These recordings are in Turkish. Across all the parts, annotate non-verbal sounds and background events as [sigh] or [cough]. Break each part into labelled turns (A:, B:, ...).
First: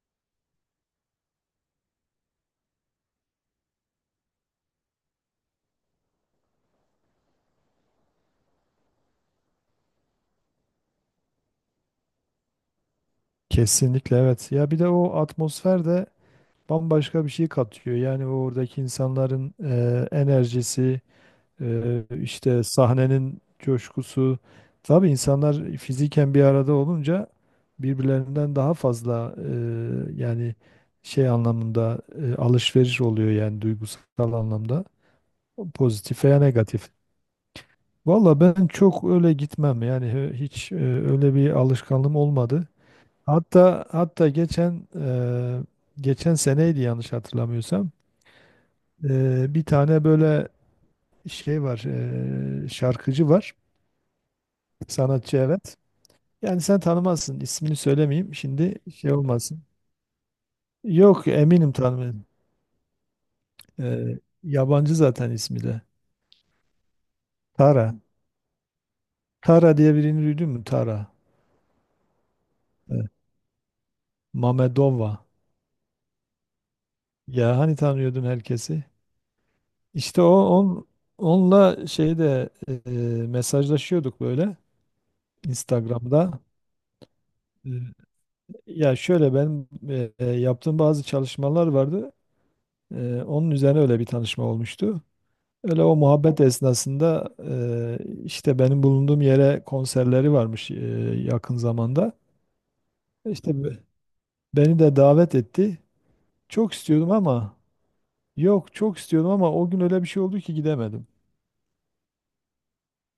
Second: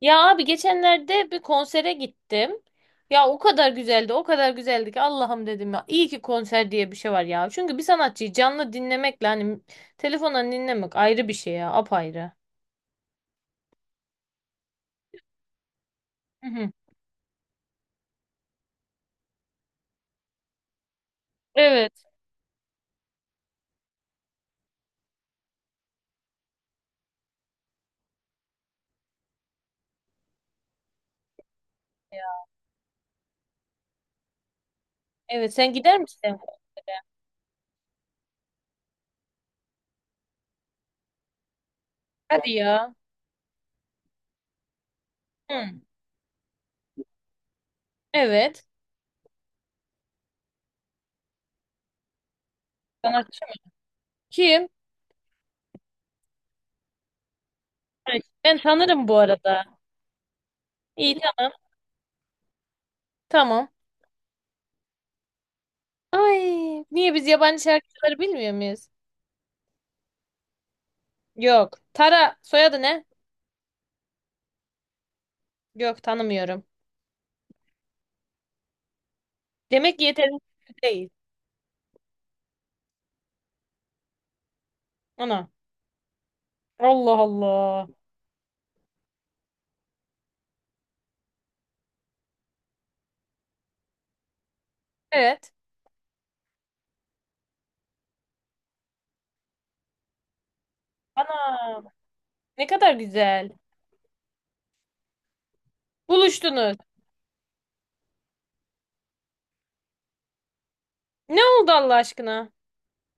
A: Ya abi geçenlerde bir konsere gittim. Ya o kadar güzeldi, o kadar güzeldi ki Allah'ım dedim ya. İyi ki konser diye bir şey var ya. Çünkü bir sanatçıyı canlı dinlemekle hani telefondan dinlemek ayrı bir şey ya, apayrı.
B: Kesinlikle evet. Ya bir de o atmosfer de
A: Hı hı.
B: bambaşka bir şey katıyor. Yani oradaki insanların enerjisi,
A: Evet.
B: işte sahnenin coşkusu. Tabii insanlar fiziken bir arada olunca birbirlerinden daha fazla yani şey anlamında alışveriş oluyor yani duygusal anlamda.
A: Evet, sen gider
B: Pozitif
A: misin?
B: veya negatif. Valla ben çok öyle gitmem yani hiç öyle bir alışkanlığım
A: Hadi
B: olmadı.
A: ya.
B: Hatta geçen
A: Hı.
B: geçen seneydi yanlış hatırlamıyorsam.
A: Evet.
B: Bir tane böyle şey var, şarkıcı
A: Sanatçı mı?
B: var,
A: Kim?
B: sanatçı evet. Yani sen tanımazsın, ismini
A: Evet,
B: söylemeyeyim
A: ben
B: şimdi
A: tanırım
B: şey
A: bu
B: olmasın.
A: arada. İyi,
B: Yok
A: tamam.
B: eminim tanımıyorum.
A: Tamam.
B: Yabancı zaten ismi de.
A: Ay, niye biz yabancı
B: Tara.
A: şarkıcıları bilmiyor muyuz?
B: Tara diye birini duydun mu? Tara.
A: Yok. Tara soyadı ne?
B: Evet. Mamedova.
A: Yok, tanımıyorum.
B: Ya hani tanıyordun herkesi?
A: Demek ki
B: İşte o
A: yeterli değil.
B: onunla şeyde mesajlaşıyorduk böyle.
A: Ana.
B: Instagram'da.
A: Allah
B: Ee,
A: Allah.
B: Ya şöyle ben yaptığım bazı çalışmalar vardı. Onun üzerine öyle bir tanışma olmuştu.
A: Evet.
B: Öyle o muhabbet esnasında işte benim bulunduğum yere konserleri varmış yakın
A: Ana.
B: zamanda.
A: Ne kadar güzel.
B: İşte beni de davet etti. Çok
A: Buluştunuz.
B: istiyordum ama yok çok istiyordum ama o gün öyle bir şey oldu ki gidemedim.
A: Ne oldu Allah aşkına?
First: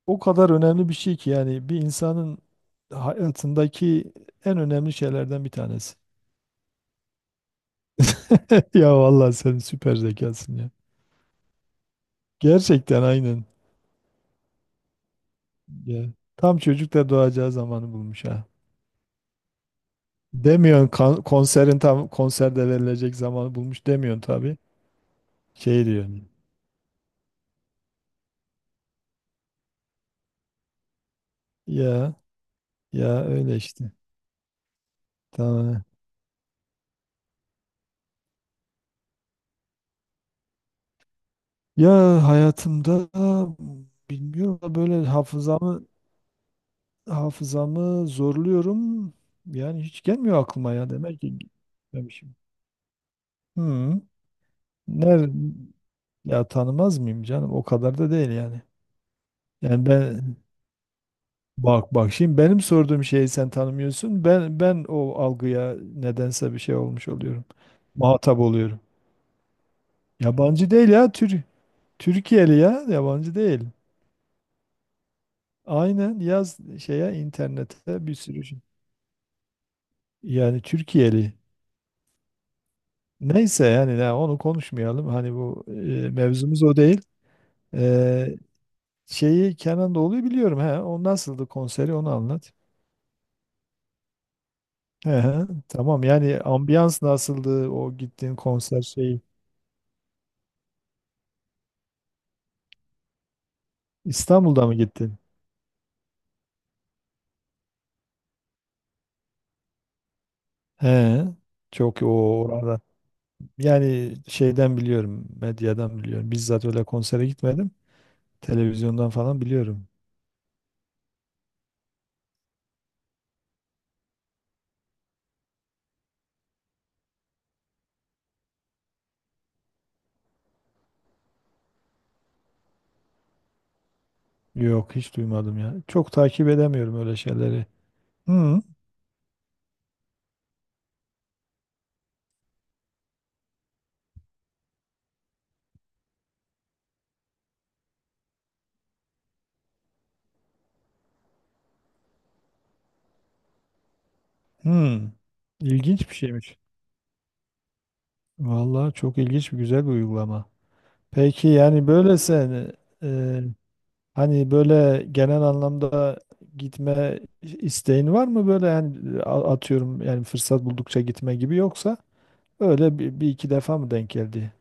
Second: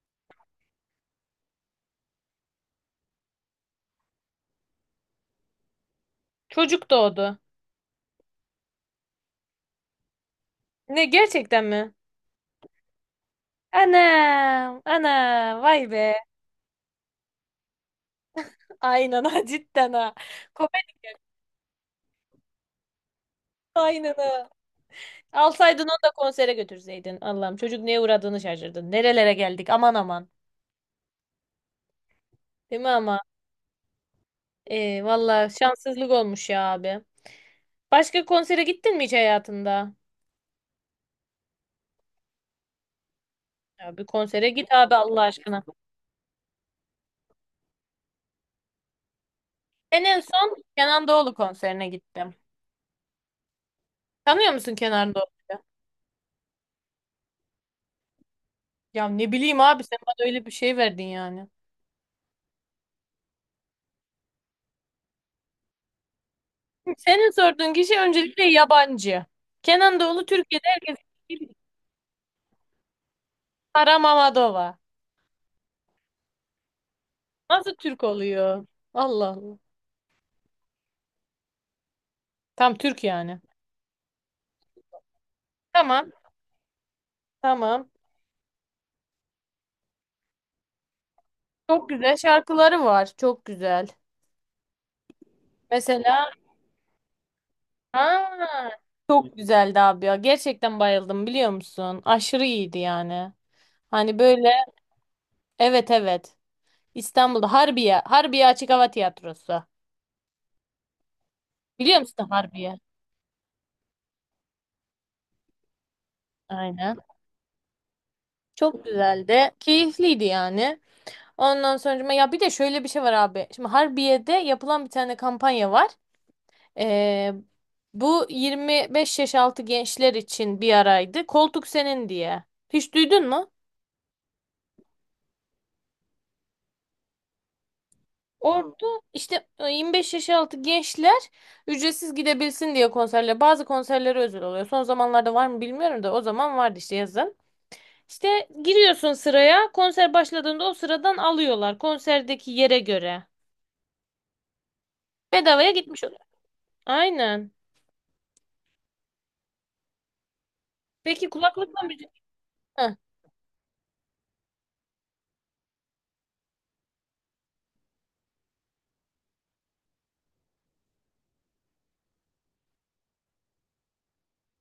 B: O kadar önemli bir şey ki yani bir insanın hayatındaki en önemli şeylerden bir tanesi.
A: Çocuk doğdu.
B: [laughs] Ya vallahi sen süper zekasın ya.
A: Ne, gerçekten mi?
B: Gerçekten aynen.
A: Anam. Ana. Vay
B: Ya,
A: be.
B: tam çocuk da doğacağı zamanı bulmuş ha.
A: Aynen ha, [laughs] cidden ha.
B: Demiyorsun
A: Komedi
B: konserin tam konserde verilecek zamanı bulmuş demiyorsun
A: aynını.
B: tabii.
A: Alsaydın
B: Şey
A: onu da
B: diyorsun.
A: konsere götürseydin. Allah'ım, çocuk neye uğradığını şaşırdın. Nerelere geldik, aman aman.
B: Ya
A: Değil mi ama?
B: ya öyle işte.
A: Valla
B: Tamam.
A: şanssızlık olmuş ya abi. Başka konsere gittin mi hiç hayatında?
B: Ya hayatımda
A: Ya bir konsere
B: bilmiyorum
A: git
B: da
A: abi
B: böyle
A: Allah aşkına.
B: hafızamı zorluyorum. Yani hiç
A: Ben en
B: gelmiyor
A: son
B: aklıma ya
A: Kenan
B: demek
A: Doğulu
B: ki
A: konserine gittim.
B: gitmemişim. Hı.
A: Tanıyor musun Kenan
B: Ne
A: Doğulu'yu?
B: ya tanımaz mıyım canım? O kadar da değil yani.
A: Ya ne bileyim abi,
B: Yani
A: sen bana
B: ben,
A: öyle bir şey verdin yani.
B: bak bak şimdi benim sorduğum şeyi sen tanımıyorsun. Ben o algıya nedense bir şey olmuş
A: Senin
B: oluyorum.
A: sorduğun kişi
B: Muhatap
A: öncelikle
B: oluyorum.
A: yabancı. Kenan Doğulu Türkiye'de
B: Yabancı değil
A: herkes
B: ya
A: bilir.
B: Türkiye'li ya yabancı değil.
A: Sara Mamadova.
B: Aynen yaz şeye
A: Nasıl Türk
B: internete bir sürü şey.
A: oluyor? Allah Allah.
B: Yani Türkiye'li.
A: Tam Türk yani.
B: Neyse yani ya onu konuşmayalım. Hani bu
A: Tamam,
B: mevzumuz o değil.
A: tamam.
B: E, şeyi Kenan Doğulu'yu biliyorum. He, o nasıldı
A: Çok
B: konseri onu
A: güzel
B: anlat.
A: şarkıları var. Çok güzel.
B: He, he, tamam
A: Mesela
B: yani ambiyans nasıldı o gittiğin
A: ha,
B: konser şeyi.
A: çok güzeldi abi ya. Gerçekten bayıldım, biliyor musun? Aşırı iyiydi yani. Hani böyle,
B: İstanbul'da mı gittin?
A: evet evet. İstanbul'da Harbiye, Harbiye Açık Hava Tiyatrosu.
B: He,
A: Biliyor
B: çok o
A: musun Harbiye?
B: orada. Yani şeyden biliyorum, medyadan biliyorum. Bizzat öyle
A: Aynen.
B: konsere gitmedim.
A: Çok
B: Televizyondan falan
A: güzeldi.
B: biliyorum.
A: Keyifliydi yani. Ondan sonra ya bir de şöyle bir şey var abi. Şimdi Harbiye'de yapılan bir tane kampanya var. Ee, Bu 25 yaş altı gençler için bir araydı. Koltuk senin diye. Hiç duydun mu?
B: Yok, hiç duymadım ya. Çok takip edemiyorum öyle şeyleri. Hı,
A: Orada işte 25 yaş altı gençler ücretsiz gidebilsin diye konserler. Bazı konserlere özel oluyor. Son zamanlarda var mı bilmiyorum da o zaman vardı işte yazın. İşte giriyorsun sıraya. Konser başladığında o sıradan alıyorlar. Konserdeki yere göre.
B: hı.
A: Bedavaya gitmiş
B: İlginç bir
A: oluyor.
B: şeymiş.
A: Aynen.
B: Vallahi çok ilginç bir güzel bir uygulama.
A: Peki
B: Peki
A: kulaklıkla
B: yani
A: müzik...
B: böyle sen
A: Heh.
B: e, hani böyle genel anlamda gitme isteğin var mı böyle yani atıyorum yani fırsat buldukça gitme gibi yoksa öyle bir iki defa mı denk geldi?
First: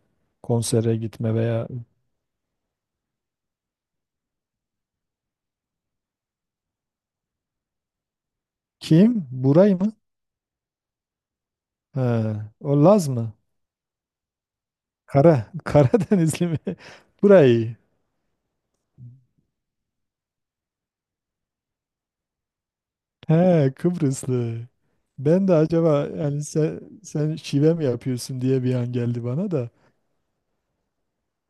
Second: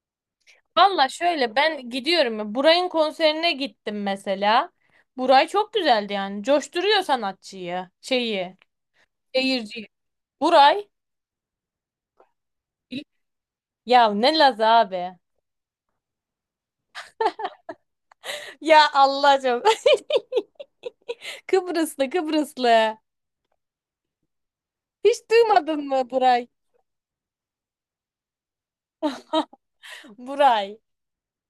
B: Konsere
A: Valla
B: gitme
A: şöyle
B: veya
A: ben gidiyorum. Ya, Buray'ın konserine gittim mesela. Buray çok güzeldi yani. Coşturuyor sanatçıyı. Şeyi.
B: kim? Buray
A: Seyirciyi.
B: mı?
A: Buray.
B: He, o Laz mı?
A: Ya ne Laz abi. [laughs]
B: [laughs] Karadenizli mi? Buray.
A: Ya Allah'ım. [laughs] Kıbrıslı, Kıbrıslı.
B: He, Kıbrıslı.
A: Hiç
B: Ben de
A: duymadın
B: acaba
A: mı
B: yani
A: Buray?
B: sen şive mi yapıyorsun diye bir an geldi bana da.
A: Buray.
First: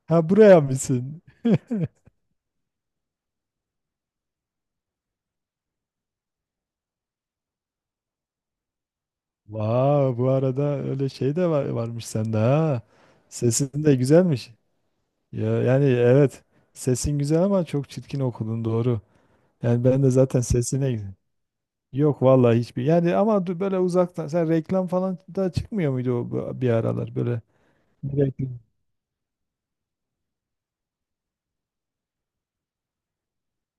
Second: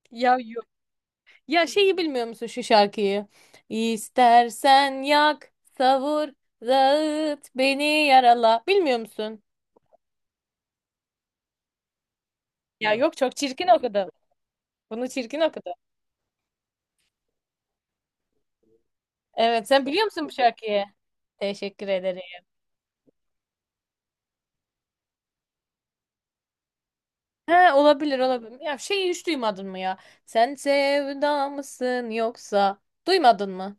B: Ha
A: Ya,
B: buraya mısın?
A: ya
B: [laughs]
A: şeyi bilmiyor musun şu şarkıyı? İstersen yak, savur, dağıt, beni yarala. Bilmiyor musun?
B: Vay bu arada öyle şey de var, varmış sende ha.
A: Ya yok, çok çirkin
B: Sesin de
A: okudu.
B: güzelmiş.
A: Bunu çirkin
B: Ya,
A: okudu.
B: yani evet sesin güzel ama çok çirkin okudun doğru.
A: Evet,
B: Yani
A: sen
B: ben
A: biliyor
B: de
A: musun bu
B: zaten
A: şarkıyı?
B: sesine.
A: Teşekkür ederim.
B: Yok vallahi hiçbir. Yani ama böyle uzaktan sen reklam falan da çıkmıyor muydu o bir aralar böyle?
A: He, olabilir
B: Reklam.
A: olabilir. Ya şeyi hiç duymadın mı ya? Sen sevda mısın yoksa? Duymadın mı?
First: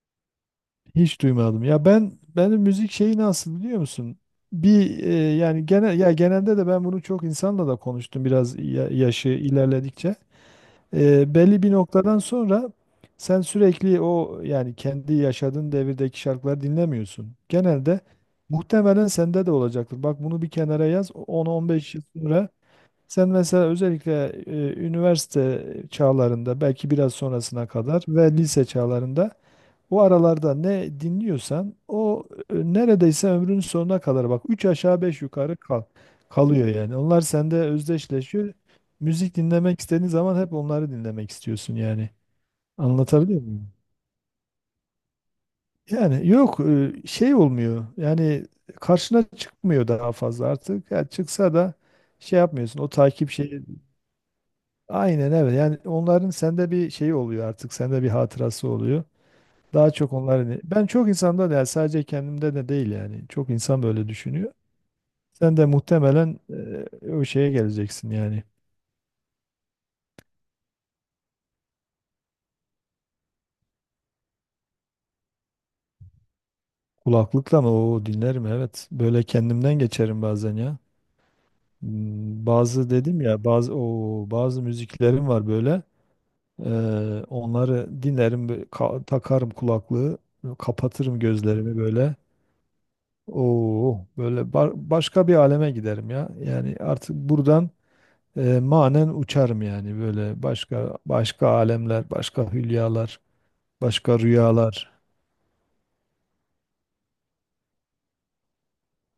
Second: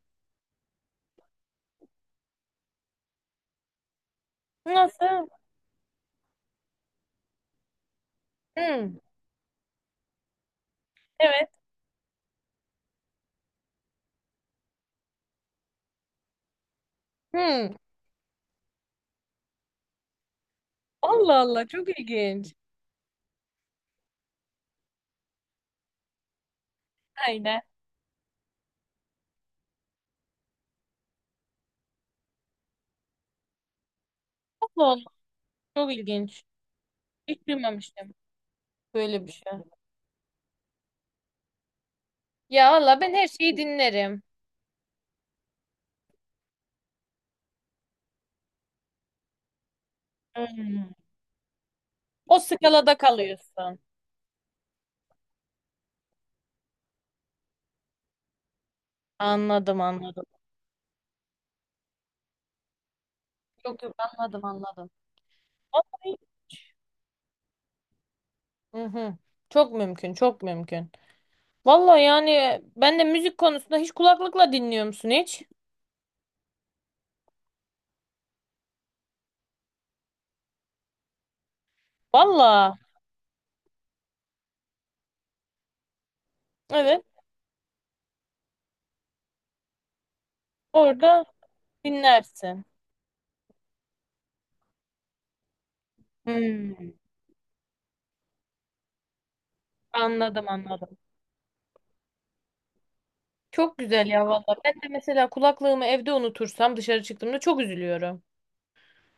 B: Hiç duymadım. Ya ben benim müzik şeyi nasıl biliyor musun? Bir
A: Nasıl?
B: yani genel ya genelde de ben bunu çok insanla da konuştum biraz
A: Hmm.
B: yaşı ilerledikçe. E,
A: Evet.
B: belli bir noktadan sonra sen sürekli o yani kendi yaşadığın devirdeki şarkıları dinlemiyorsun.
A: Hmm.
B: Genelde muhtemelen sende de olacaktır. Bak bunu bir kenara yaz
A: Allah Allah, çok
B: 10-15 yıl sonra.
A: ilginç.
B: Sen mesela özellikle üniversite çağlarında belki biraz
A: Aynen.
B: sonrasına kadar ve lise çağlarında o aralarda ne dinliyorsan o neredeyse ömrünün sonuna kadar bak üç
A: Allah
B: aşağı
A: Allah,
B: 5 yukarı
A: çok ilginç.
B: kalıyor yani. Onlar
A: Hiç
B: sende
A: duymamıştım
B: özdeşleşiyor.
A: böyle bir
B: Müzik
A: şey.
B: dinlemek istediğin zaman hep onları dinlemek istiyorsun yani.
A: Ya valla ben her
B: Anlatabiliyor
A: şeyi
B: muyum?
A: dinlerim.
B: Yani yok şey olmuyor. Yani karşına çıkmıyor daha fazla
A: Hmm.
B: artık. Ya çıksa da şey
A: O
B: yapmıyorsun. O
A: skalada
B: takip şeyi.
A: kalıyorsun.
B: Aynen evet. Yani onların sende bir şey oluyor artık. Sende bir hatırası oluyor.
A: Anladım
B: Daha çok
A: anladım.
B: onların. Ben çok insanda da yani sadece kendimde de değil yani. Çok
A: Yok
B: insan
A: yok,
B: böyle
A: anladım
B: düşünüyor.
A: anladım.
B: Sen de
A: Vallahi-
B: muhtemelen o şeye geleceksin yani.
A: Hı hı. Çok mümkün, çok mümkün. Valla yani ben de müzik konusunda, hiç kulaklıkla dinliyor musun hiç?
B: Kulaklıkla mı? Oo dinlerim evet. Böyle kendimden geçerim bazen ya. Hmm,
A: Valla
B: bazı dedim ya bazı o bazı müziklerim var böyle. E,
A: evet,
B: onları dinlerim, böyle takarım kulaklığı, kapatırım
A: orada
B: gözlerimi böyle.
A: dinlersin.
B: Oo, böyle başka bir aleme giderim ya. Yani
A: Hmm.
B: artık buradan manen uçarım yani böyle
A: Anladım
B: başka
A: anladım.
B: başka alemler, başka hülyalar,
A: Çok güzel
B: başka
A: ya valla. Ben de
B: rüyalar.
A: mesela kulaklığımı evde unutursam dışarı çıktığımda çok üzülüyorum.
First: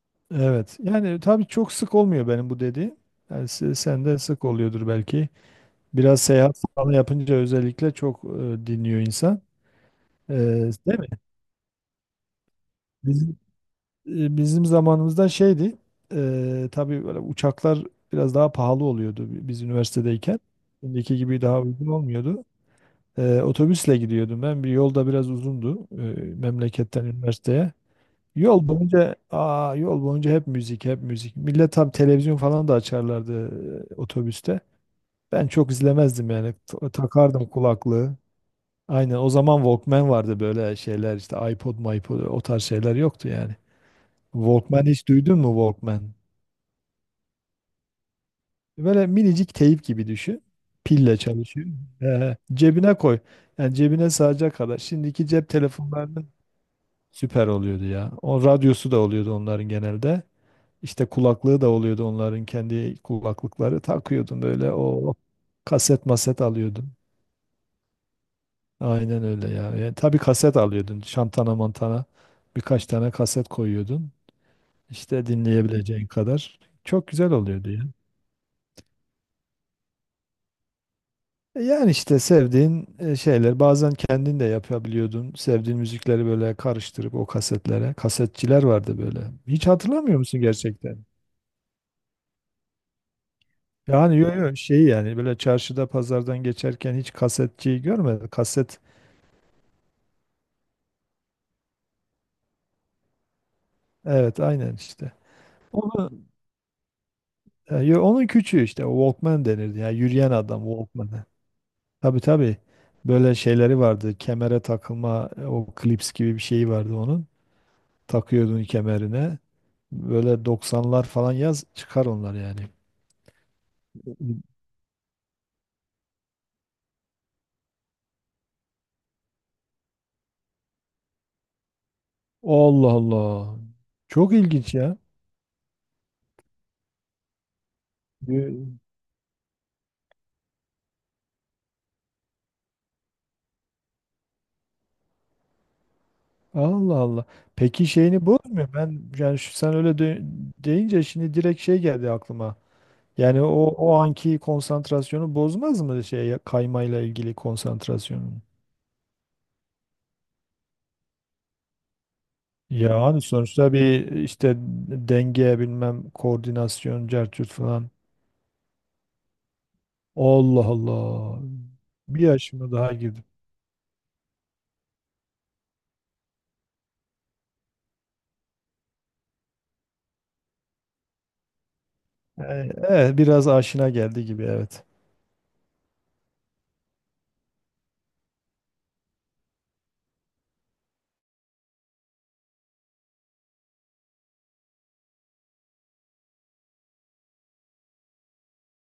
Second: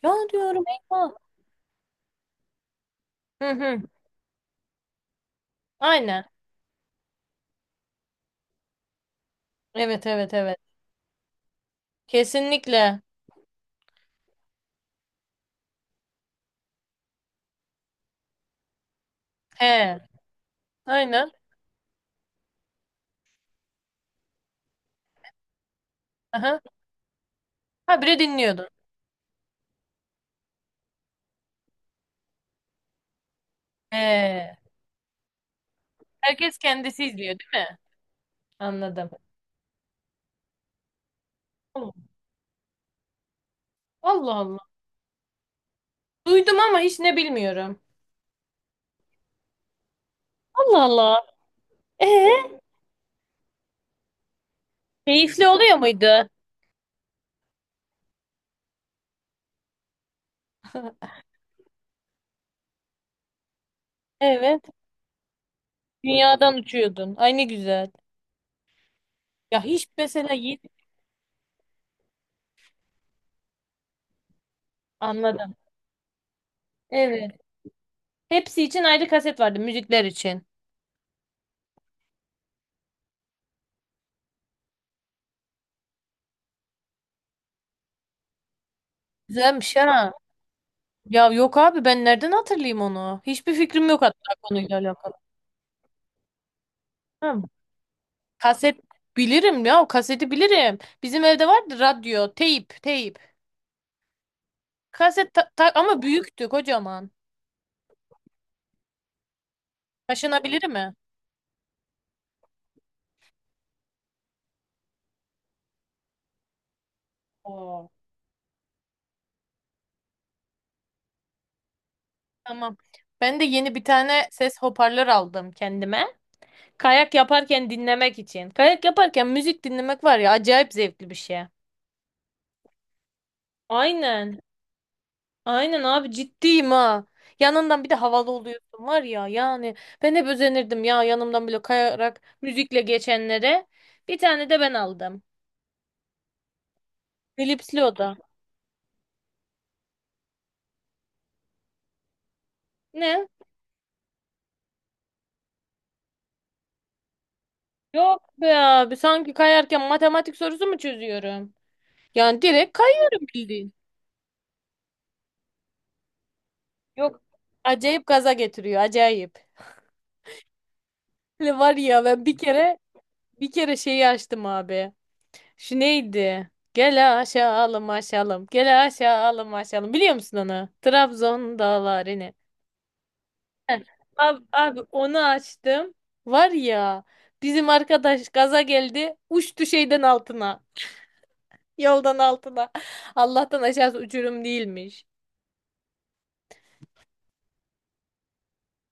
A: Ya diyorum
B: Evet.
A: eyvah.
B: Yani tabii çok sık olmuyor benim bu dediğim. Yani
A: Hı hı.
B: sende sık oluyordur belki. Biraz
A: Aynen.
B: seyahat falan yapınca özellikle çok dinliyor insan.
A: Evet
B: E,
A: evet evet.
B: değil
A: Kesinlikle.
B: mi? Bizim zamanımızda şeydi. Tabii böyle uçaklar biraz daha pahalı oluyordu biz
A: He,
B: üniversitedeyken. Şimdiki
A: aynen.
B: gibi daha uygun olmuyordu. Otobüsle gidiyordum ben. Bir yolda biraz uzundu
A: Aha.
B: memleketten üniversiteye.
A: Ha biri
B: Yol
A: dinliyordu.
B: boyunca aa, yol boyunca hep müzik, hep müzik. Millet tabii televizyon falan da açarlardı
A: He.
B: otobüste. Ben çok izlemezdim yani.
A: Herkes kendisi izliyor
B: Takardım
A: değil mi?
B: kulaklığı.
A: Anladım.
B: Aynen o zaman Walkman vardı böyle şeyler işte
A: Allah
B: iPod o tarz şeyler yoktu yani.
A: Allah. Allah.
B: Walkman hiç duydun mu Walkman?
A: Duydum ama hiç ne bilmiyorum.
B: Böyle minicik teyip gibi düşün.
A: Allah Allah.
B: Pille çalışıyor.
A: Ee,
B: Cebine koy. Yani cebine sığacak kadar. Şimdiki
A: Keyifli
B: cep
A: oluyor
B: telefonlarında
A: muydu?
B: süper oluyordu ya. O radyosu da oluyordu onların genelde. İşte kulaklığı da oluyordu onların kendi kulaklıkları. Takıyordun
A: Evet.
B: böyle o kaset maset
A: Dünyadan
B: alıyordun.
A: uçuyordun. Ay ne güzel.
B: Aynen öyle ya.
A: Ya hiç
B: Yani tabii
A: mesela
B: kaset
A: yeni...
B: alıyordun. Şantana mantana birkaç tane kaset koyuyordun. İşte
A: Anladım.
B: dinleyebileceğin kadar. Çok
A: Evet.
B: güzel oluyordu ya.
A: Hepsi için ayrı kaset vardı müzikler için.
B: Yani işte sevdiğin şeyler bazen kendin de yapabiliyordun. Sevdiğin müzikleri böyle karıştırıp o kasetlere. Kasetçiler vardı böyle. Hiç
A: Güzelmiş ha.
B: hatırlamıyor musun gerçekten?
A: Ya yok abi, ben nereden hatırlayayım onu? Hiçbir fikrim yok
B: Yani
A: hatta
B: yo
A: konuyla
B: şey
A: alakalı.
B: yani böyle çarşıda pazardan geçerken hiç
A: Ha,
B: kasetçiyi görmedim.
A: kaset
B: Kaset
A: bilirim ya, o kaseti bilirim. Bizim evde vardı radyo, teyp, teyp.
B: evet aynen işte.
A: Ama
B: Onu,
A: büyüktü, kocaman.
B: onun küçüğü işte Walkman denirdi. Yani yürüyen
A: Taşınabilir
B: adam
A: mi?
B: Walkman'ı. Tabii tabii. Böyle şeyleri vardı. Kemere takılma o klips gibi bir şeyi vardı onun.
A: Oo.
B: Takıyordun kemerine. Böyle doksanlar falan yaz çıkar onlar yani.
A: Tamam. Ben de yeni bir tane ses hoparlör aldım kendime. Kayak yaparken dinlemek için. Kayak yaparken müzik dinlemek var ya, acayip zevkli bir şey.
B: Allah Allah. Çok
A: Aynen.
B: ilginç ya.
A: Aynen abi, ciddiyim ha. Yanından bir de havalı
B: Yo-
A: oluyorsun var ya yani. Ben hep özenirdim ya, yanımdan bile kayarak müzikle geçenlere. Bir tane de ben aldım.
B: Allah Allah.
A: Elipsli
B: Peki
A: oda.
B: şeyini bozmuyor. Ben yani sen öyle deyince şimdi direkt şey geldi aklıma.
A: Ne?
B: Yani o anki konsantrasyonu bozmaz mı şey kaymayla ilgili
A: Yok
B: konsantrasyonu?
A: be abi. Sanki kayarken matematik sorusu mu çözüyorum? Yani direkt
B: Yani
A: kayıyorum
B: sonuçta
A: bildiğin.
B: bir işte denge bilmem koordinasyon
A: Yok.
B: cercut falan.
A: Acayip gaza getiriyor. Acayip.
B: Allah Allah.
A: Böyle var ya
B: Bir
A: ben bir
B: yaşıma
A: kere,
B: daha girdim.
A: bir kere şeyi açtım abi. Şu neydi? Gel aşağılım aşağılım. Gel aşağılım aşağılım. Biliyor musun onu? Trabzon dağlarını.
B: Evet, biraz
A: Heh.
B: aşina geldi gibi
A: Abi, abi
B: evet.
A: onu açtım. Var ya, bizim arkadaş gaza geldi. Uçtu şeyden altına. Yoldan altına. Allah'tan aşağısı uçurum değilmiş.